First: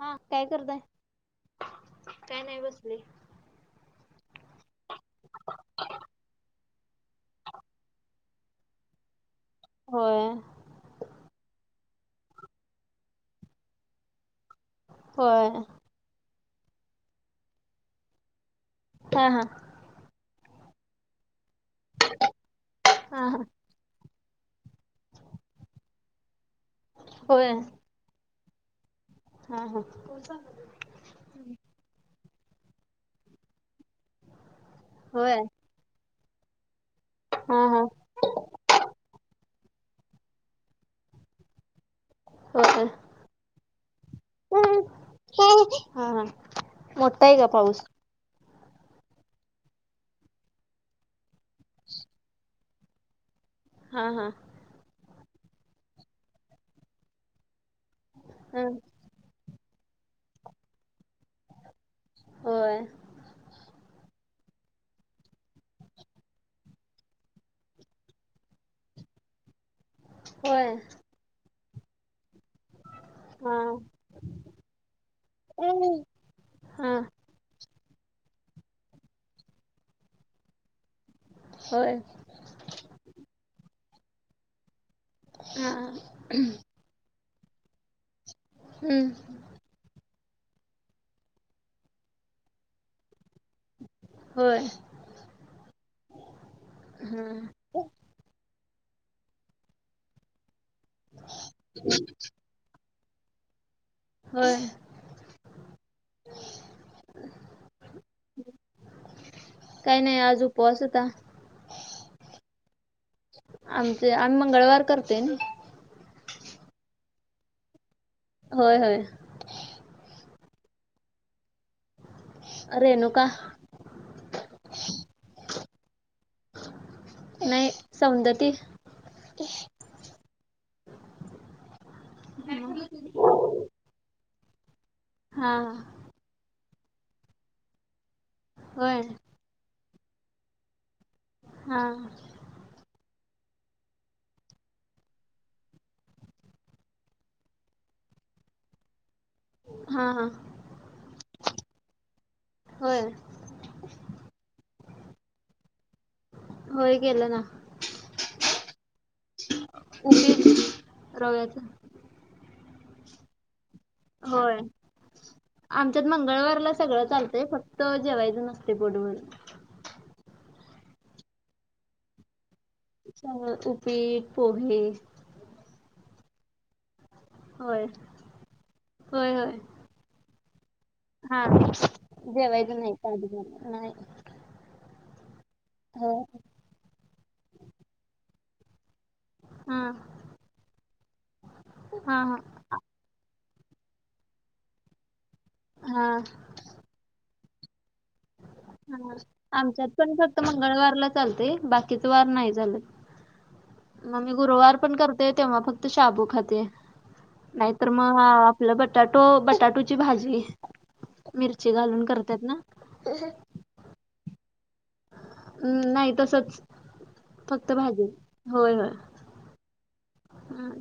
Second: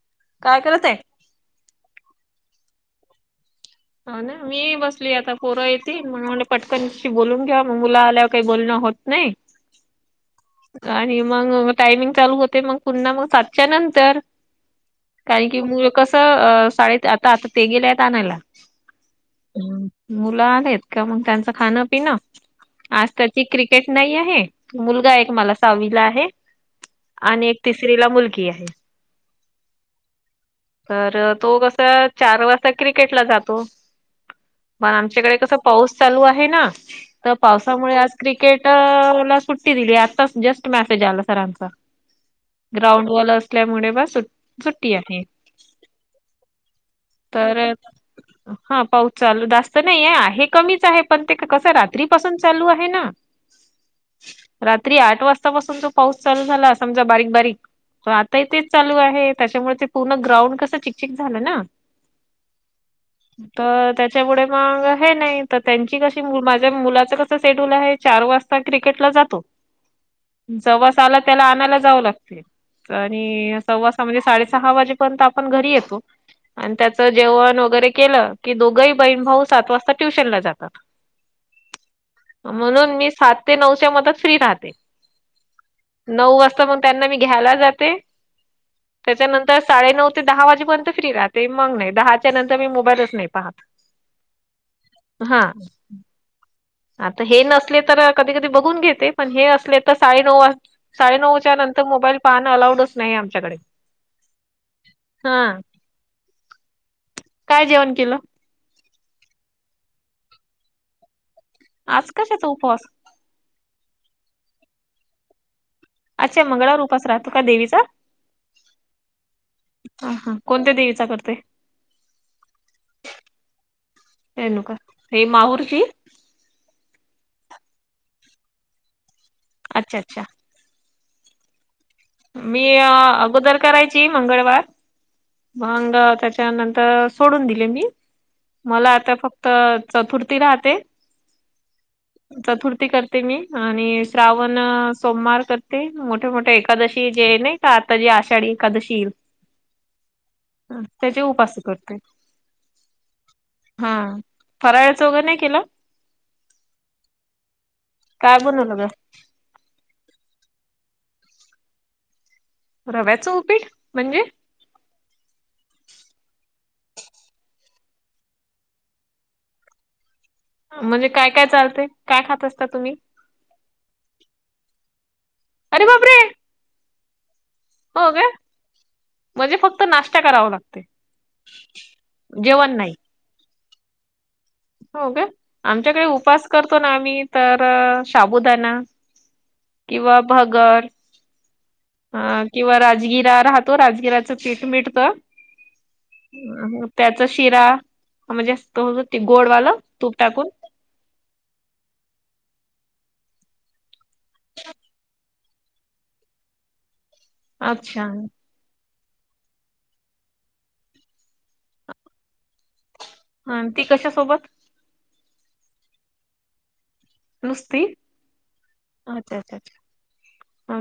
हा काय करतय करत आहे? काय नाही बसली. ह ना मी बसली आता पोरं येेते मग म्ह पटकनशी बोलून घ्यावा मग मुला आल्यावर काही बोलणं होत नाही. होय. आणि मग टायमिंग चालू होते मग पुन्हा मग सातच्या नंतर. होय कारण की मु कस शाळेत आता आता ते गेले आहेत आणायला. हा हा. मुलं आलेत का मग त्यांचं खाणं पिणं आज हा हा त्याची क [unintelligible] नाही आहे मुलगा एक मला साहवीला आहे आणि होय एक तीस. स्त्रीला मुलगी आहे. हा हा. तर तो कसा चार वाजता क्रिकेटला जातो पण आमच्याकडे होय कसं. पाऊस चालू आहे ना तर हा हा पावसामुळे आज क्रिकेट ला सुट्टी दिली आ जस्ट मेसेज आला सरांचा होय. ग्राउंडवालं असल्यामुळे बा सु सुट्टी आहे. हा हा. मोठा आहे का तर पाऊस. हा पाऊस चालू जास्त नाही आहे कमीच आहे पण ते कसं रात्रीपसून चालू आहे ना. हा हा. रात्री आठ वाजतापासून जो पाऊस चालू झाला समजा बारीक बारीक तर आताही ह तेच चालू आहे. त्याच्यामुळे ते पूर्ण ग्राउंड कस चिकचिक झालं ना. होय तर त्याच्यामुळे मग हे नाही तर त्यांची कशी माझ्या मुलाच कसं शेड्यूल आहे चार वाजता. क्रिकेटला जातो होय जव आला त्याला आणायला जाऊ लागते. हा. आणि सव्वासा म्हणजे साडेसहा वाजेपर्यंत आपण घरी येतो. हा आणि त्याच जेवण वगैरे केलं की दोघही बहीण भाऊ सात वाजता ट्युशन ला जातात. होय. म्हणून मी सात ते नऊच्या मतात फ्री राहते हा नऊ वाजताण त्यांना मी घ्याला जाते हम्म त्याच्यानंतर. तर साडे नऊ ते दहा वाजेपर्यंत फ्री राहते मग नाही दहाच्या नंतर मी मोबाईलच नाही पाहत. होय हा. हा. आता हे नसले तर कधी कधी बघून घेते पण हे असले तर साडे नऊ वाज. साडे नऊच्या नंतर मोबाईल पाहणं अलाऊडच नाही आमच्याकडे होय हा काय जेवण केलं काही नाही आज उपवास होता आज कशाचा उपवास आमचे आम्ही मंगळवार करते ना अच्छा मंगळाारूपच राहतो का देवीचा होय हय ह हा कोणत्या देवीचा करते रेणुका रेणूका हे माहूरची नाही सौंदती अच्छा अच्छा [inaudible] मी अगोदर करायच ची मंगळवार हा मंग त्याच्यानंतर सोडून दिले मी मला होय. आता फक्त चतुर्थी राहते हा चतुर्थी करते मी आणि श्रावण सोमवार करते मोठ्या मोठ्या कदशी जे नाही का आता जी आषाढी कदशी येईल हा हा त्याचे उपास करते होय हा फराळाचं वगैरे नाही केलं होय गेल ना काय बनवलं ग उगे रव्याची रव्याचं उपीठ होय आमच्यात मंगळवारला सगळं चालतंय फक्त त जेवायचं नसते पोटभर म्हणजे काय काय चालते काय खात असता तुम्ही उपीट पोहे अरे बाब रे होय होय होय म्हणजे फक्त नाश्ता करावा लागते. हा जेवायच नाही [unintelligible] नाही हो का आमच्याकडे हो उपास करतो ना आम्ही तर शाबुदाणा हा किंवा भगर हा हा. ह किंवा राजगिरा राहतो राजगिराचं पीठ मिडत हा त्याचा शिरा म्हणजे तो जो हा ते गोडवालं आमच्यात तूप पण फक्त टाकून मंगळवारला चालते बाकीच वार नाही चाल मग मी गुरुवार पण करत ते तेव्हा फक्त शाबू खाती नाहीतर अच्छा मग आपलं बटाटो बटाटोची भाजी मिरची घालून करतात ना ह ती कशसोबत हम् नाही तसच फक्त नुसती भाजी अच्छा अच्छा अच्छ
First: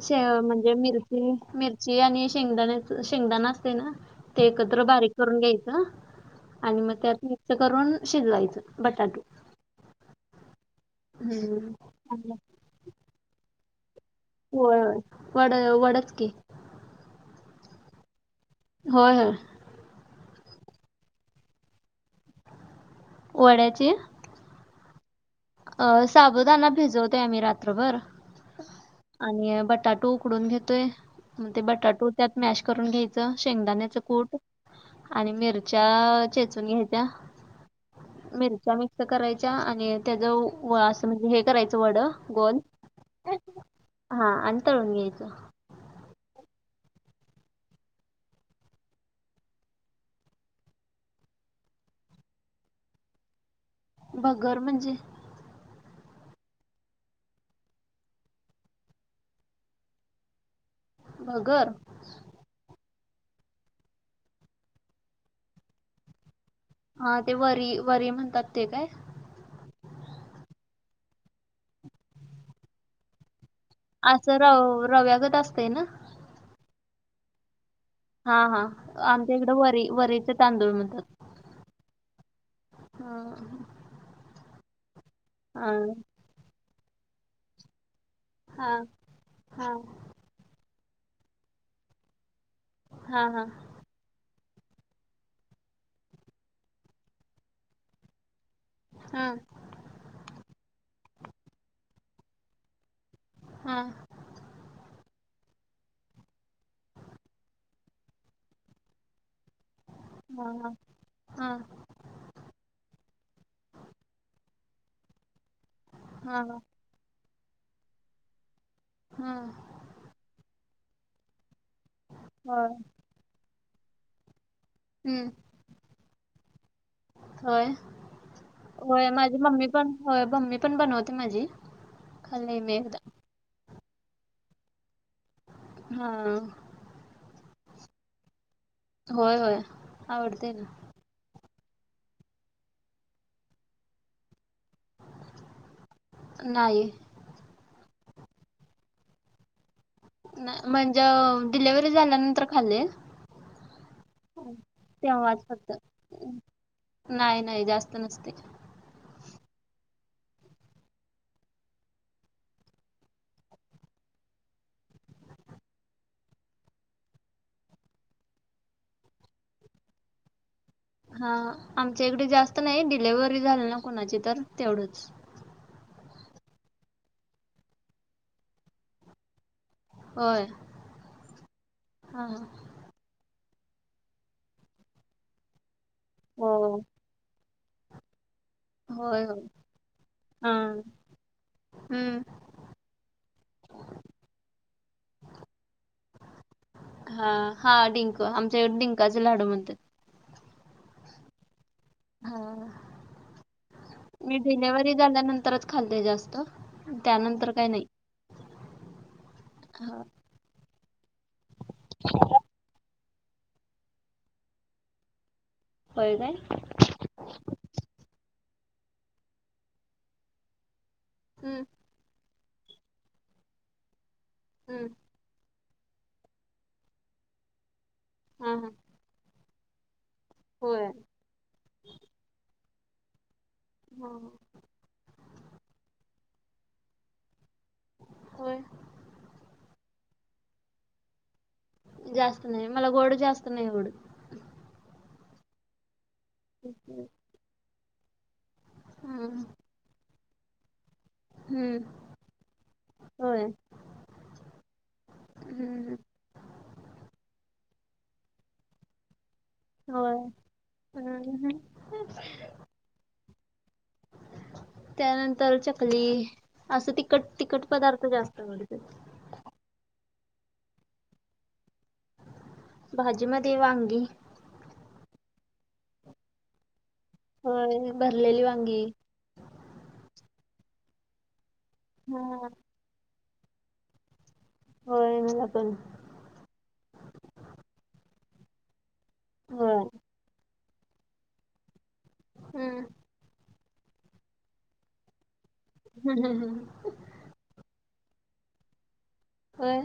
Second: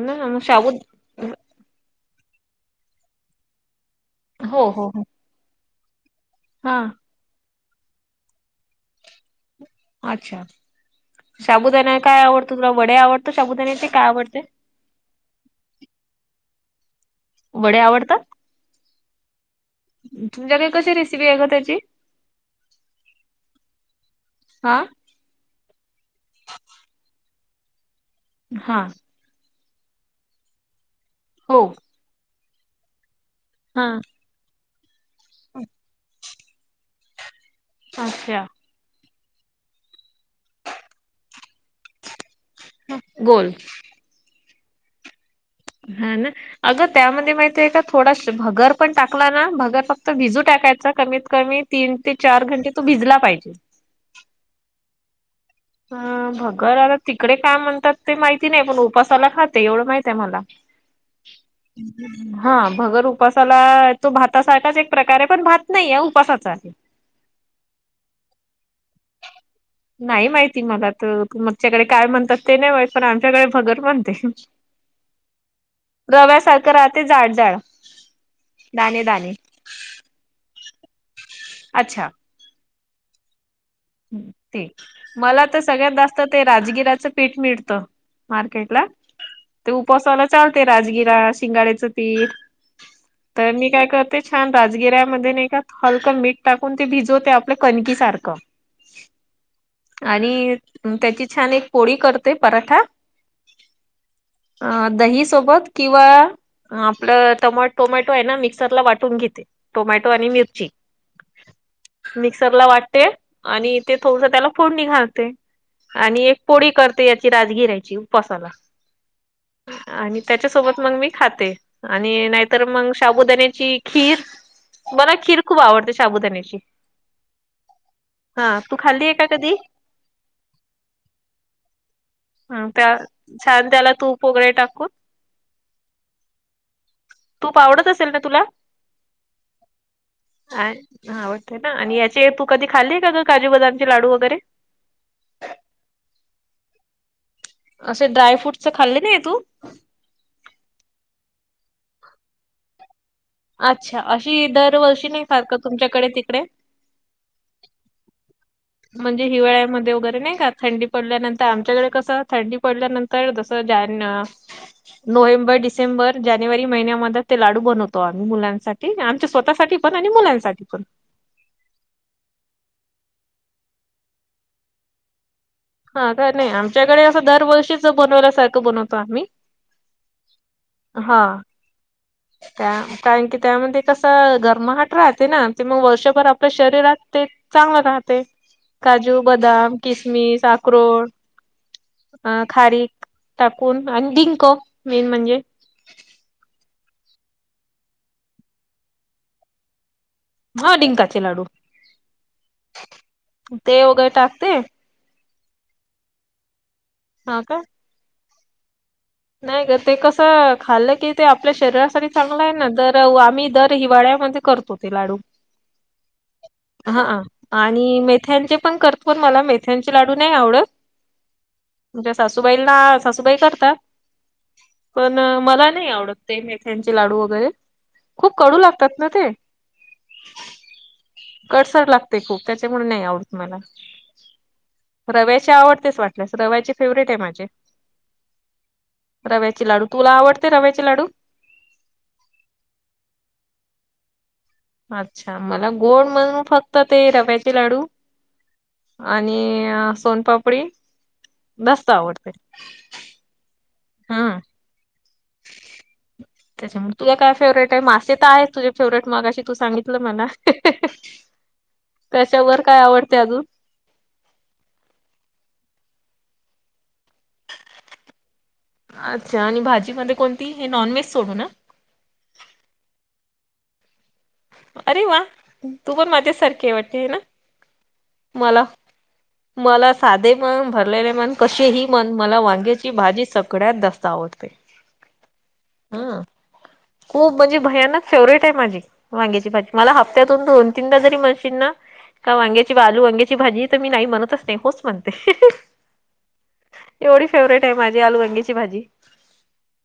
हे म्हणजे मिर मिरची आणि शेंगदाण्या शेंगदाणा असते ना ते हो एकत्र हो हो. बारीक करून घ्यायचं आणि हां मग त्यात मिक्स करून शिजवायचं बटाटो अच्छा हम्म शाबुदाना काय चांगलं. आवडतो तुला वडे आवडतो शाबुदाण्याचे काय आवडते. हो वड वडच की वडे आवडतात. होय ह. तुमच्या घरी कशी रेसपी एक ग त्याची वड्याची हा. अ साबुदाना भिजवतो आम्ही रात्रभर हा आणि बटाटू उकडून घेतोय मग ते हो बटाटू त्यात मॅश करून घ्यायचे. हा शेंगदाण्याच कूट आणि मिरच्या चेचून घ्यायच्या. अच्छा मिरच्या मिक्स करायच्या आणि त्याच असं म्हणजे हे करायच. वड गोल गोल हा आणि तळून घ्यायचं. हां ना. अगं त्यामध्ये माहिती आहे का थोडा भगर पण टाकला ना भगर फक्त भिजू टाकायचा कमीत कमी तीन ते चार घंटे तो भिजला पाहिजे. भगर म्हणजे अ भगर आता तिकडे काय म्हणतात ते माहिती नाही पण उपासाला खाते एवढं माहित आहे मला भगर हा भगर उपासाला तो भात सारखाच एक प्रकार आहे पण भात नाही आहे उपासाचा आहे. हा ते वरी वरी म्हणतात ते काय? नाही माहिती मला तर मगच्याकडे काय म्हणतात ते नाही मा पण आमच्याकडे भगर बणते असं रव रव्यागत असतंय ना रव्यासारखं राहते जाड जााड. हा हा आमच्या इकडं वरी वरीचे तांदूळ म्हणात. अच्छा. हा. ह् ते मला तर हा सगळ्यात जास्त ते राजगिराचं पीठ मिळत. मार्केट ला हा ते उपसायला चालते राजगिरा शिंगाडेच पीठ हा हा तर मी काय करते छान राजगिऱ्यामध्ये नाही का हलकं मीठ टाकून ते भिजवते आपल्या कणकी सारखं. हा. आणि त्याची छान एक पोळी करते पराठा हम. अ दहीसोबत किंवा आपलं टोमॅटो आहे ना मिक्सरला वाटून घेते. टोमॅटो आणि हा मिरची हा मिक्सरला वाटते आणि ते थोडसं त्याला फोडणी घालते. आणि एक हा पोळी करते याची राजगीरायची उपासाला ह. आणि त्याच्यासोबत मग मी खाते आणि नाहीतर होय मग शाबुदाण्याची खीर मला हम्म, खीर खूप आवडते शाबुदाण्याची होय हा तू खाल्ली होय आहे का माझी कधी मम्मी पण होय मम्मी पण बनवते माझी. ह खाल्लंय मी त्या एकदा छान त्याला तूप वगैरे टाकून हा. तूप आवडत असेल ना तुला होय होय आवडते ह ना आवडतय ना आणि याचे तू कधी खाल्ले काय ग काजू बदामचे लाडू वगैरे नाही. असे ड्रायफ्रूट्च खाल्ले नाही आहे तू नाही म्हणजे डिलेिव्हरी झाल्यानंतर खाल्ले. अच्छा अशी दरवर्षी नाही तेव्हाच सारखं फक्त तुमच्याकडे तिकडे. नाही नाही जास्त नसते. म्हणजे हिवाळ्यामध्ये वगैरे नाही का थंडी पडल्यानंतर आमच्याकडे कसं थंडी पडल्यानं [unintelligible] जस ज्यान नोव्हेंबर, डिसेंबर, जानेवारी महिन्यामध्ये ते लाडू बनवतो आम्ही मुलांसाठी. आमच्या स्वतःसाठी पण आणि मुलांसाठी पण हा आमच्या इकडे जास्त नाही डिलेव्हरी झाली ना कुणाची तर तेवढंच. हा काय नाही आमच्याकडे असं दरवर्षी बनवाल्यासारखं बनवतो आम्ही. होय हा हा त्या कारण की त्यामध्ये कसं गर्महाट राहते ना ते मग वर्षभर आपल्या हो शरीरात ते चांगलं राहते काजू, होय होय बदाम, किसमिस हा अक्रोड हम्म अ खारीक टाकून आणि डिंक मेन म्हणजे हा हा डिंक आमच्याकडे डिंकाचे लाडू म्हणतात. हा डिंकाचे लाडू हा ते वगैरे टाकते. डिलेवरी झाल्यानंतरच खालते जास्त हा त्यानंतर का काही नाही. नाही ग ते हा कसं खाल्लं की ते आपल्या शरीरासाठी चांगलं आहे ना दर तर आम्ही दर हिवाळ्यामध्ये करतो ते लाडू. होय काय. हा आणि मेथ्यांचे पण करतो मला मेथ्यांचे लाडू नाही आवडत. हम् तुमच्या सासूबाईला सासूबाई करतात. हम्म अ मला नाही आवडत ते मेथ्यांचे लाडू वगैरे खूप हा कडू हा लागतात ना ते. होय कडसर लागते खूप त्याच्यामुळे नाही आवडत मला. हो हो रव्याचे आवडतेच वाटल्यास रव्याचे फेवरेट आहे माझे. होय रव्याचे लाडू. तुला आवडते रव्याचे लाडू? जास्त नाही मला गोड जास्त नाहीय आवडत. अच्छा मला गोड म्हणून फक्त ते रव्याचे लाडू आणि हम्म सोनपापडी हम्म जास्त आवडते. होय. हा हम्म त्याच्यामुळे तुझ काय फेवरेट आहे मासे तर आहेत तुझे फेवरेट मघाचशि तू सांगितलं होय मला. हम्म त्याच्यावर काय आवडते अजून? त्यानंतर चकली असं तिखट तिखट पदार्थ जास्त आवडत्या. अच्छा आणि भाजीमध्ये कोणती हे नॉनव्हेज सोडू न भाजी मध्ये वांगी. अरे वा तू पण माझ्या सारखी वाटते आहे ना. होय भरलेली मला वांगी. मला साधे पण भरलेले मन कसेही मन मला हा वांगे ची भाजी सगळ्यात जास्त आवडते. हो मला पण. ह खूप म्हणजे भयानक फेवरेट आहे माझी वांग्याची भाजी होय मला ह त्यातून दोन तीनदा जरी म्हशीन ना का वांग्याची हम्म बालू वांग्याची भाजी तर मी नाही म्हणतच नाही होच म्हणते. हम् हम हम एवढी फेवरेट आहे माझी आलु वांग्याची भाजी होय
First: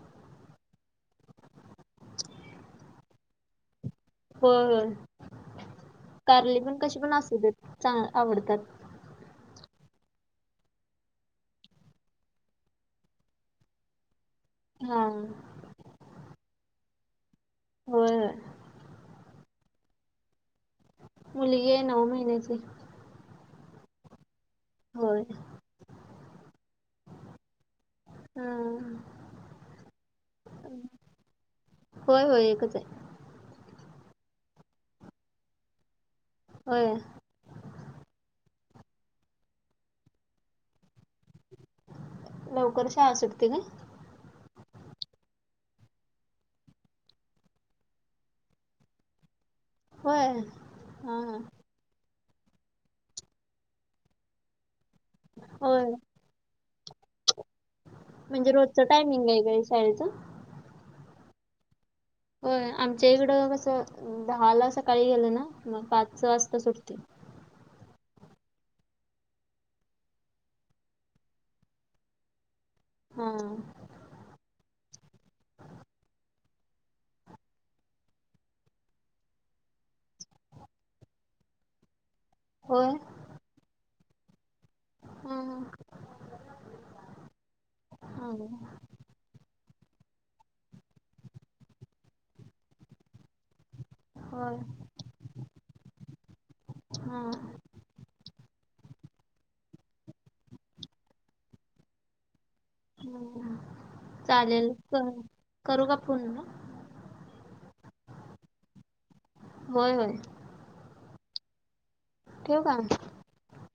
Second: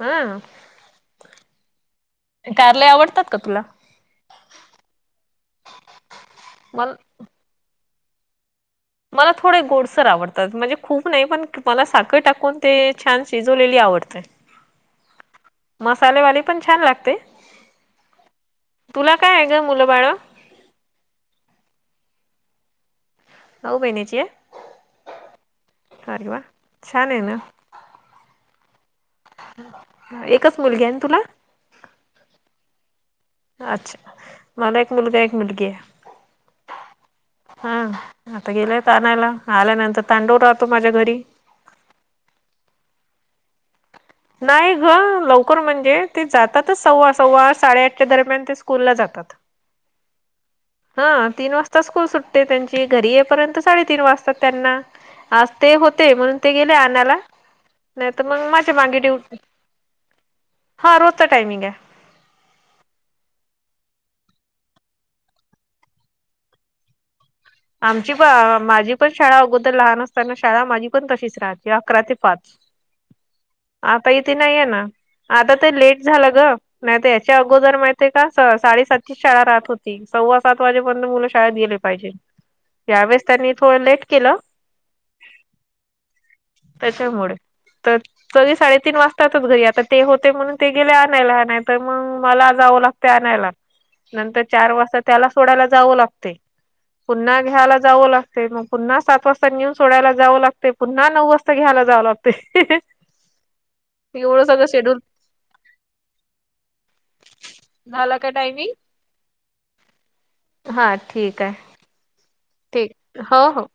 हा कारले आवडतात का तुला? हो कारली पण मला कशी पण असू देत चांग आवडतात. मला थोडे गोडसर आवडतात म्हणजे खूप नाही पण मला साखर टाकून ते छान शिजवलेली आवडते ते हा मसालेवाले पण छान लागते होय होय तुला काय आहे ग मुलं बाळ मुलगी आहे नऊ महिन्याची नौ महिन्याची आहे होय आरे वा छान आहे ना हम एकच मुलगी आहे ना तुला होय होय एकच आहे अच्छा मला एक मुलगा एक मुलगी आहे हो हा आता गेलेत आणायला आल्यानंतर तांडूळ राहतो माझ्या घरी लवकर शाळा सुटते का नाही ग लवकर म्हणजे ते जातातच सव्वा सव्वा साडेआठच्या दरम्यान ते स्कूलला जातात होय हां हा हां तीन वाजता स्कूल सुटते त्यांची घरी येपर्यंत साडेतीन वाजताात त्यांना आज ते होय होते म्हणून ते गेले आणाला नाही तर मग माझ्या मांगी ंग गरी शाळेच हां रोजता टायमिंग आहे हो आमच्या इकडं कसं दहा ला सकाळी गेलं ना म पाच वाजता सुटते आमची प माझी पण शाळा अगोदर लहान असताना शाळा माझी पण तशिच राहते अकरा ते पाच हा आता इथे नाहीे ना आता तर लेट झालं ग नाहीत याच्या अगोदर माहितीय का साडेसातची शाळा राहत होती सव्वा सात वाजेपर्यंत मुलं शाळेत गेले पाहिजे होय त्यावेळेस त्यांनी थोडं लेट केलं हां त्याच्यामुळे तर हां तरी हां साडेतीन वाजता च घरी आता ते होते म्हणून ते गेले आणायला नाही तर मग मला जावं लागते आणायला नंतर होय चार वाजता त्याला सोडायला जावं लागते हां पुन्हा घ्यायला जावं लागते ते मग पुन्हा सात वाजता नेऊन सोडायला जावं लागते पुन्हा नऊ वाजता घ्यायला जावं लागते ह एवढं सगळं चालेल शेड्यूल करू का फोन मा झाला का टायमिंग होय होय हा ठीक आहे ठेवू का ठीक हो हो